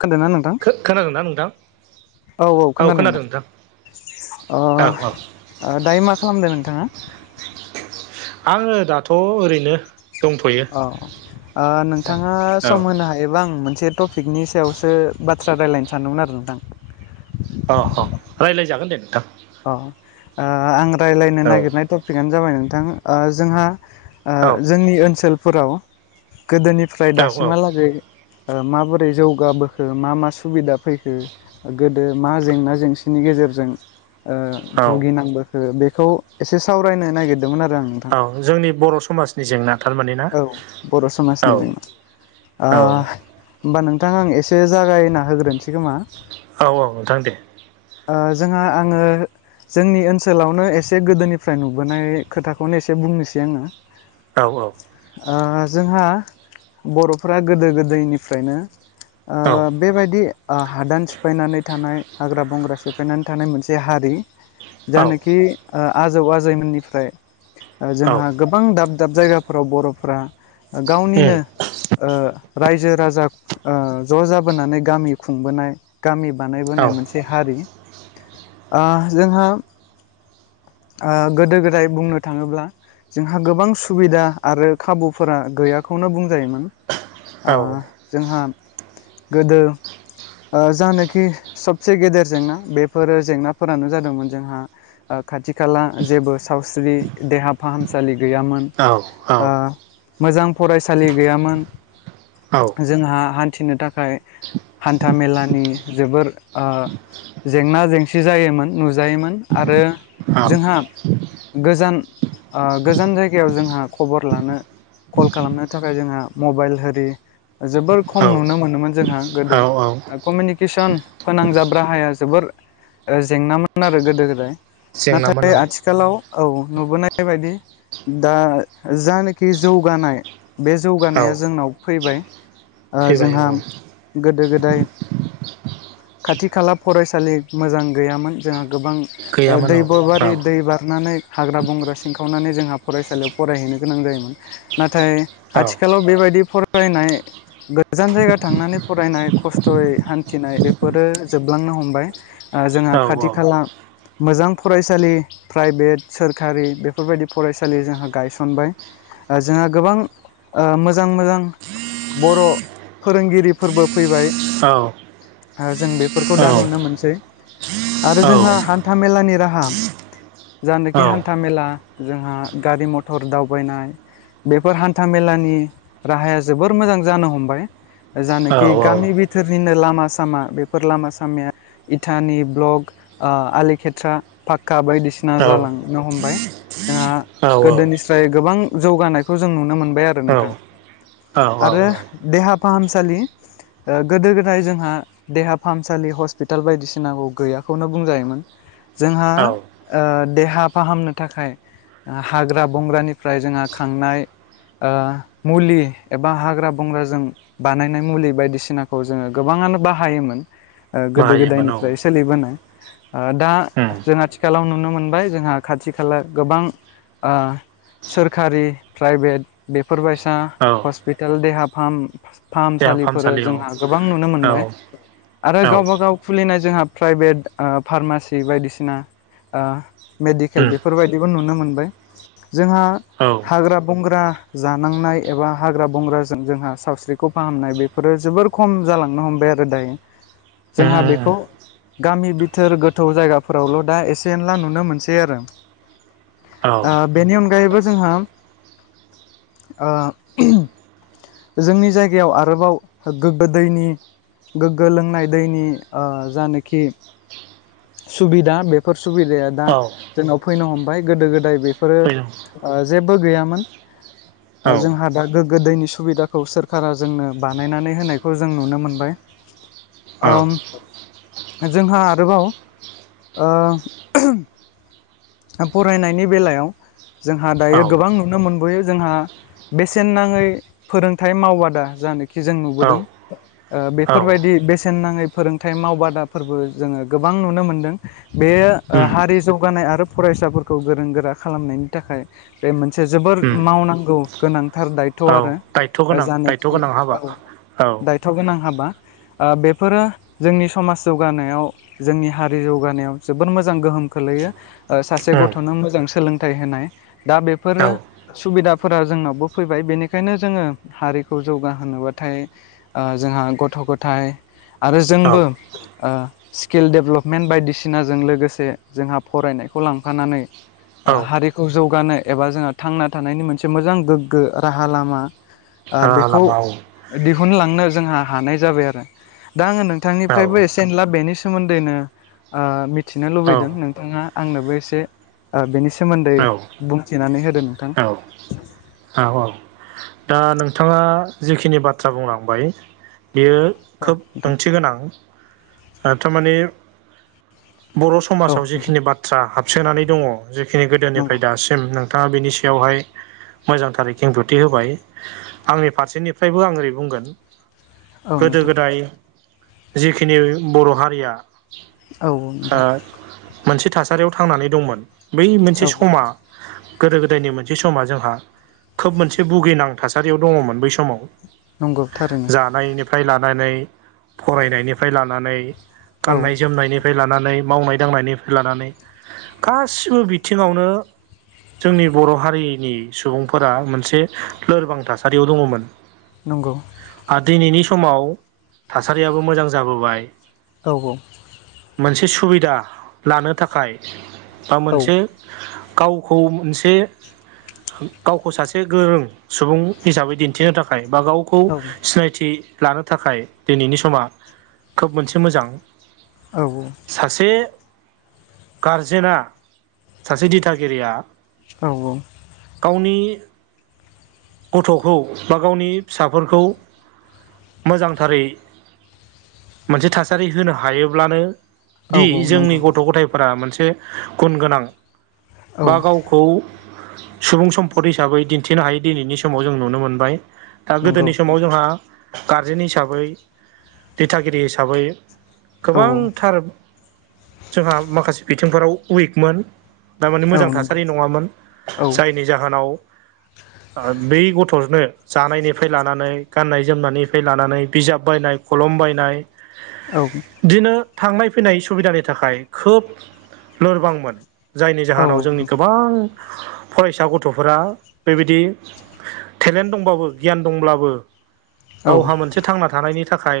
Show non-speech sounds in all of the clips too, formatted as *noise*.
खोदोना नों खोनादोंना नोंथां *unintelligible* औ औ खोनादों ना अ ओ औ औ दायो मा खालामदो नोंथाङा। आङो दाथ' ओरैनो दंथ'यो अ ओ नोंथाङा औ सम होनो हा योबा आं मोनसे टपिकनि सायावसो बाथ्रा रायज्लायनो सानदोंमोन आरो नोंथां अ अ रायज्लायजागोन दे नोंथां। अ ओ आं रायलायनो औ नागिरनाय टपिकनो जाबाय नोंथां जोंहा ओ औ जोंनि ओनसोलफोराव गोदोनिफ्राय औ दासिमहालागै ओ माबोरै जौगाबोखो मा मा सुबिदा फैखो गोदो मा जेंना जेंसिनि गेजेरजों ओ औ भुगिनांबोखो बेखौ एसे सावरायनो नागिरदोंमोन आरो आं नोंथां औ जोंनि बर' समाजनि जेंना थारमान ना? औ बर' औ समाजनि जेंना औ ओ होमबा नोंथां आं एसे जागायना होग्रोनोसै खोमा? औ औ नोंथां दे ओ जोंहा आङो जोंनि ओनसोलावनो एसे गोदोनिफ्राय नुबोनाय खोथाखौनो एसे बुंनोसै आङो। औ औ ओ जोंहा बर'फोरा गोदो गोदायनिफ्रायनो औ बेबायदि ओ हादान सिफायनानै थानाय हाग्रा बंग्रा सिफायनानै थानाय मोनसे हा रि औ उम जानोखि ओ आजौ आजैमोननिफ्राय ओ जोंहा गोबां दाब दाब जायगाफोराव बर'फोरा गावनिनो ओ रायजो राजा ओ ज' जाबोनानै गामि खुंबोनाय गामि बानायबोनाय मोनसे हारि। ओ जोंहा ओ गोदो गोदाय बुंनो थाङोब्ला जोंहा गोबां सुबिदा आरो खाबुफोरा गैयाखौनो बुंजायोमोन। औ ओ जोंहा गोदो ओ जानोखि सबसे गेदेर जेंना बेफोरो जेंनाफोरानो जादोंमोन जोंहा ओ खाथि खाला जेबो सावस्रि देहा फाहामसालि गैयामोन औ ओ मोजां फरायसालि गैयामोन जोंहा हान्थिनो थाखाय हान्था मेलानि जोबोर ओ जेंना जेंसि जायोमोन नुजायोमोन आरो जोंहा गोजान गोजान ओ जायगायाव जोंहा खबर लानो कल खालामनो थाखाय जोंहा मबाइल होरि जोबोर औ खम नुनो मोनोमोन जोंहा औ गोदो औ ओ कमिउनिकेसन फोनांजाब राहाया जोबोर जेंनामोन आरो गोदो गोदाय जेंनामोन नाथाय औ आथिखालाव औ नुबोनाय बायदि दा जानाखि जौगानाय बे औ जौगानाया जोंनाव फैबाय। ओ फैबाय जोंहा औ गोदो गोदाय खाथि खाला फरायसालि मोजां गैयामोन जोंहा गोबां ओ गैयामोन दै औ बबारि दै बारनानै हाग्रा बंग्रा सिनखावनानै जोंहा फरायसालियाव फरायहैनो गोनां जायोमोन। नाथाय औ आथिखालाव बेबायदि फरायनाय गोजान जायगा थांनानै फरायनाय खस्थ'यै हान्थिनाय बेफोरो जोबलांनो हमबाय ओ जोंहा औ औ खाथि खाला मोजां फरायसालि प्राइभेट सोरखारि बेफोरबायदि फरायसालि जोंहा गायसनबाय। ओ जोंहा गोबां मोजां मोजां औ बर' फोरोंगिरिफोरबो फैबाय ओ जों बेफोरखौ दा नुनो मोनसै आरो जोंहा हान्था मेलानि राहा जानोखि हान्था मेला जोंहा गारि मथर दावबायनाय बेफोर हान्था मेलानि राहाया जोबोर मोजां जानो हमबाय जानो कि गामि बिथोरनिनो लामा सामा बेफोर लामा सामाया इटानि ब्लक आलिखेथ्रा पाक्का बायदिसिना जालांनो हमबाय जोंहा गोदोनि ओमाय गोबां जौगानायखौ जों नुनो मोनबाय आरो औ नोंथां औ आरो देहा फाहामसालि ओ गोदो गोदाय जोंहा देहा फाहामसालि हस्पिताल बायदिसिनाखौ गैयाखौनो बुंजायोमोन। जोंहा औ ओ देहा फाहामनो थाखाय आ हाग्रा बंग्रानिफ्राय जोंहा खांनाय ओ मुलि एबा हाग्रा बंग्राजों बानायनाय मुलि बायदिसिनाखौ जोङो गोबाङानो बाहायोमोन गोदो बाहायोमोन औ गोदायनिफ्राय सोलिबोनाय ओ दा उम जों आथिखालाव नुनो मोनबाय जोंहा खाथि खाला गोबां ओ सोरखारि प्राइभेट बेफोरबायसा औ हस्पिटाल देहा फाहाम देहा फाहामसालिफोर फाहामसालियाव जोंहा गोबां नुनो औ मोनबाय आरो औ गावब गाव खुलिनाय जोंहा प्राइभेट फार्मासि बायदिसिना मेडिकेल उम बेफोरबायदिबो नुनो मोनबाय जोंहा औ उम हाग्रा बंग्रा जानांनाय एबा हाग्रा बंग्राजों जोंहा सावस्रिखौ फाहामनाय बे बेफोरो जोबोर खम जालांनो हमबाय आरो दायो उम जोंहा बेखौ उम गामि बिथोर गोथौ जायगाफोरावल' दा एसे एनला नुनो मोनसै आरो औ ओ बेनि अनगायैबो जोंहा ओ जोंनि जायगायाव आरोबाव गोग्गो दैनि गोग्गो लोंनाय दैनि जानखि सुबिदा बेफोर सुबिदाया दा औ जोंनाव फैनो हमबाय गोदो गोदाय बेफोरो फैदों जेबो गैयामोन *inaudible* ओ जोंहा दा गोग्गो दैनि सुबिदाखौ सोरखारा जोंनो बानायनानै होनायखौ जों नुनो मोनबाय *inaudible* औ ओ जोंहा आरोबाव ओ फरायनायनि बेलायाव जोंहा दायो गोबां नुनो मोनबोयो जोंहा बेसेन नाङै फोरोंथाइ मावबादा जानोखि जों औ नुबोदों ओ औ बेफोरबायदि बेसेन नाङै फोरोंथाइ मावबादाफोरबो जोङो गोबां नुनो मोनदों बे उम हारि जौगानाय आरो फरायसाफोरखौ गोरों गोरा खालामनायनि थाखाय बे मोनसे जोबोर उम मावनांगौ गोनांथार दायथ' औ दायथ' आरो गोनां दायथ' जानखि गोनां हाबा औ औ दायथ' गोनां हाबा ओ बेफोरो जोंनि समाज जौगानायाव जोंनि हारि जौगानायाव जोबोद मोजां गोहोम खोलैयो ओ सासे उम गथ'नो मोजां सोलोंथाइ होनाय दा बेफोरो औ सुबिदाफोरा जोंनावबो फैबाय बेनिखायनो जोङो हारिखौ जौगाहोनोबाथाय ओ जोंहा गथ' गथायाइ आरो जोंबो औ ओ स्किल डेभेलपमेन्ट बायदिसिनाजों लोगोसे जोंहा फरायनायखौ लांफानानै ओ औ हारिखौ जौगानो एबा जोंहा थांना थानायनि मोनसे मोजां गोग्गो राहा लामा ओ बेखौ राहा-लामाव दिहुनलांनो जोंहा हानाय जाबाय आरो दा आङो औ नोंथांनिफ्रायबो एसे सेनला बेनि सोमोन्दैनो मिथिनो औ लुबैदों नोंथाङा आंनोबो एसे बेनि सोमोन्दै औ बुंथिनानै होदो नोंथां औ औ औ दा नोंथाङा जिखिनि बाथ्रा बुंलांबाय बेयो औ खोब नोंथां ओंथि गोनां थारमाने बर' औ समाजाव नोंथां जिखिनि बाथ्रा हाबसोनानै दङ जिखिनि नंगौ गोदोनिफ्राय दासिम सिम नोंथाङा बेनि सायावहाय मोजांथार खेंथथि होबाय आंनि फारसेनिफ्रायबो आं ओरै बुंगोन। औ नोंथां गोदो-गोदाय जिखिनि बर' हारिया औ ओ नोंथां मोनसे थासारियाव थांनानै दंमोन। बै मोनसे औ औ समा गोदो गोदायनि मोनसे समा जोंहा खोब मोनसे भुगिनां थासारियाव दङमोन बै समाव नंगौ थारैनो जानायनिफ्राय लानानै फरायनायनिफ्राय लानानै औ गाननाय-जोमनायनि- लानानै मावनाय-दांनायनिफ्राय लानानै। गासिबो बिथिङावनो जोंनि बर' हारिनि सुबुंफोरा मोनसे लोरबां थासारियाव दङमोन। नंगौ। आरो दिनैनि समाव थासारियाबो मोजां जाबोबाय औ औ मोनसे सुबिदा लानो थाखाय बा औ मोनसे गावखौ मोनसे गावखौ सासे गोरों सुबुं हिसाबै दिन्थिनो थाखाय बा गावखौ औ सिनायथि लानो थाखाय दिनैनि समा खोब मोनसे मोजां। औ औ सासे गारजेना सासे दिथागिरिया औ औ गावनि गथ'खौ बा गावनि फिसाफोरखौ मोजांथारै मोनसे थासारि होनो हायोब्लानो औ दि जोंनि नंगौ नोंथां गथ'-गथाय- फोरा मोनसे गुन गोनां औ बा गाव- खौ सुबुं सम्पद हिसाबै दिन्थिनो हायै दिनैनि समाव जों नुनो मोनबाय। दा नंगौ गोदोनि समाव नोंथां जोंहा गारजेन हिसाबै दिथागिरि हिसाबै औ गोबांथार जोंहा माखासे बिथिंफोराव उइकमोन। दा माने मोजां औ नंगौ थासारि नङामोन। औ जायनि जाहोनाव बै गथ'नो जानायनिफ्राय लानानै गाननाय-जोमनायनिफ्राय लानानै बिजाब बायनाय खलम बायनाय औ इदिनो थांनाय फैनाय सुबिदानि थाखाय खोब लोरबांमोन। जायनि औ जाहोनाव जोंनि नोंथां गोबां फरायसा गथ'फोरा बेबायदि टेलेन्ट दंबाबो गियान दंब्लाबो गावहा औ मोनसे थांना थानायनि थाखाय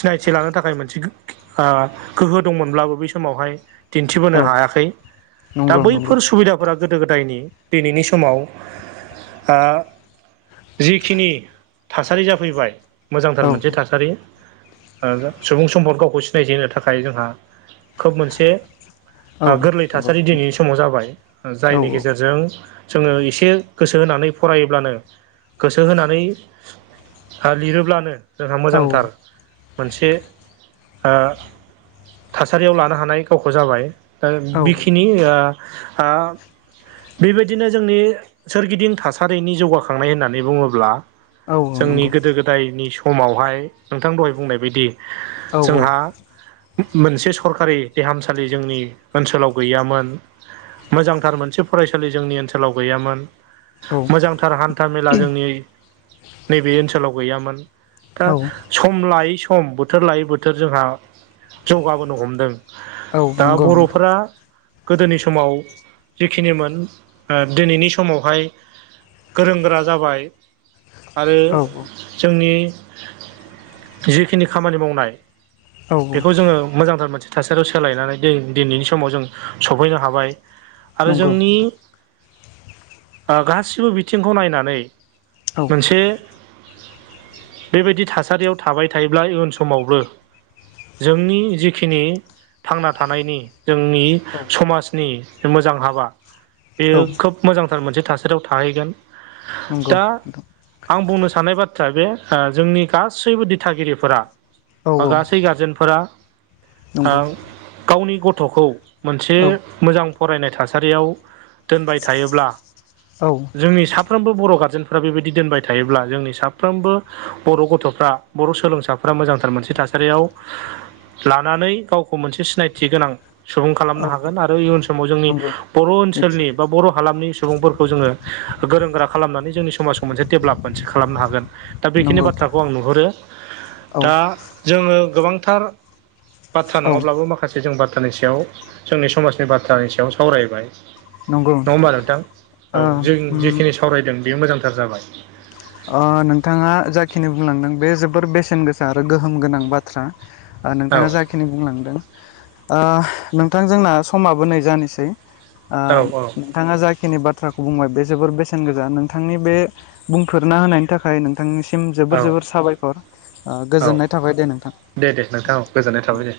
सिनायथि लानो थाखाय मोनसे ओ गोहो दंमोनब्लाबो बै समावहाय दिन्थिबोनो औ हायाखै। दा नंगौ नंगौ बैफोर सुबिदाफोरा गोदो-गोदायनि दिनैनि समाव आ जिखिनि थासारि जाफैबाय मोजांथार औ मोनसे थासारि सुबुं सम्पद गावखौ सिनायथि होनो थाखाय जोंहा खोब मोनसे औ गोरलै नंगौ थासारि दिनैनि समाव जाबाय। औ जायनि गेजेरजों जोङो एसे गोसो होनानै फरायोब्लानो गोसो होनानै लिरोब्लानो जोंहा औ मोजांथार मोनसे ओ थासारियाव लानो हानाय गावखौ जाबाय। दा औ बेखिनि आ ओ बेबायदिनो जोंनि सोरगिदिं थासारिनि जौगाखांनाय होननानै बुङोब्ला औ जोंनि नंगौ गोदो- गोदायनि समावहाय नोंथां दहाय बुंनाय बायदि औ जोंहा मोनसे सरकारि देहामसालि जोंनि ओनसोलाव गैयामोन। मोजांथार मोनसे फरायसालि जोंनि ओनसोलाव गैयामोन। औ मोजांथार हान्था मेला जोंनि नैबे ओनसोलाव गैयामोन। दा औ सम लायै सम बोथोर लायै बोथोर जोंहा जौगाबोनो हमदों। औ दा नंगौ नोंथां बर'फोरा गोदोनि समाव जिखिनिमोन ओ दिनैनि समावहाय गोरों गोरा जाबाय आरो औ औ जोंनि जिखिनि खामानि मावनाय औ बेखौ जोङो मोजांथार मोनसे- थासारियाव सोलायनानै दे-दिनैनि समाव जों सफैनो हाबाय आरो नंगौ जोंनि नोंथां ओ गासिबो बिथिंखौ नायनानै औ मोनसे बेबायदि थासारियाव थाबाय थायोब्ला इयुन समावबो जोंनि जिखिनि थांना थानायनि जोंनि औ। समाजनि मोजां हाबा औ नंगौ नोंथां औ बेयो खोब मोजांथार मोनसे थासारियाव थाहैगोन। नंगौ दा आं बुंनो साननाय बाथ्राया बे जोंनि गासैबो दिथागिरिफोरा औ बा गासै गारजेनफोरा औ ओ औ गावनि गथ'खौ मोनसे मोजां फरायनाय थासारियाव दोनबाय थायोब्ला जोंनि सा फ्रोमबो बर' गारजेनफ्रा बेबायदि दोनबाय थायोब्ला जोंनि साफ्रोमबो बर' गथ'फ्रा बर' सोलोंसाफ्रा मोजांथार मोनसे थासारियाव लानानै गावखौ मोनसे सिनायथि गोनां सुबुं खालामनो हागोन आरो इयुन समाव जोंनि नंगौ बर' ओनसोलनि निस्सय बर' हालामनि सुबुंफोरखौ जोङो गोरों गोरा खालामनानै जोंनि समाज खौ मोनसे डेभेलप मोनसे खालामनो हागोन दा बेखिनि नंगौ बाथ्राखौ आं नुहुरो औ दा जोङो गोबांथार बाथ्रा औ नङाब्लाबो मा खासे जों बाथ्रानि सायाव जोंनि समाजनि बाथ्रानि सायाव सावरायबाय। नङा होमबा नोंथां ओ औ जों उम जेखिनि सावरायदों बे मोजांथार जाबाय। ओ नोंथाङा जाखिनि बुंलांदों बे जोबोर बेसेन गोसा आरो गोहोम गोनां बाथ्रा। ओ औ नोंथाङा जा खिनि बुंलांदों ओ नोंथां जोंना समाबो नै जानोसै। ओ औ औ नोंथाङा जाखिनि बाथ्राखौ बुंबाय बे जोबोर बेसेन गोजा नोंथांनि बे बुंफोरना होनायनि थाखाय नोंथांनिसिम औ जोबोर जोबोर साबायखर ओ औ गोजोननाय थाबाय दे नोंथां। दे दे नोंथां औ गोजोननाय थाबाय दे।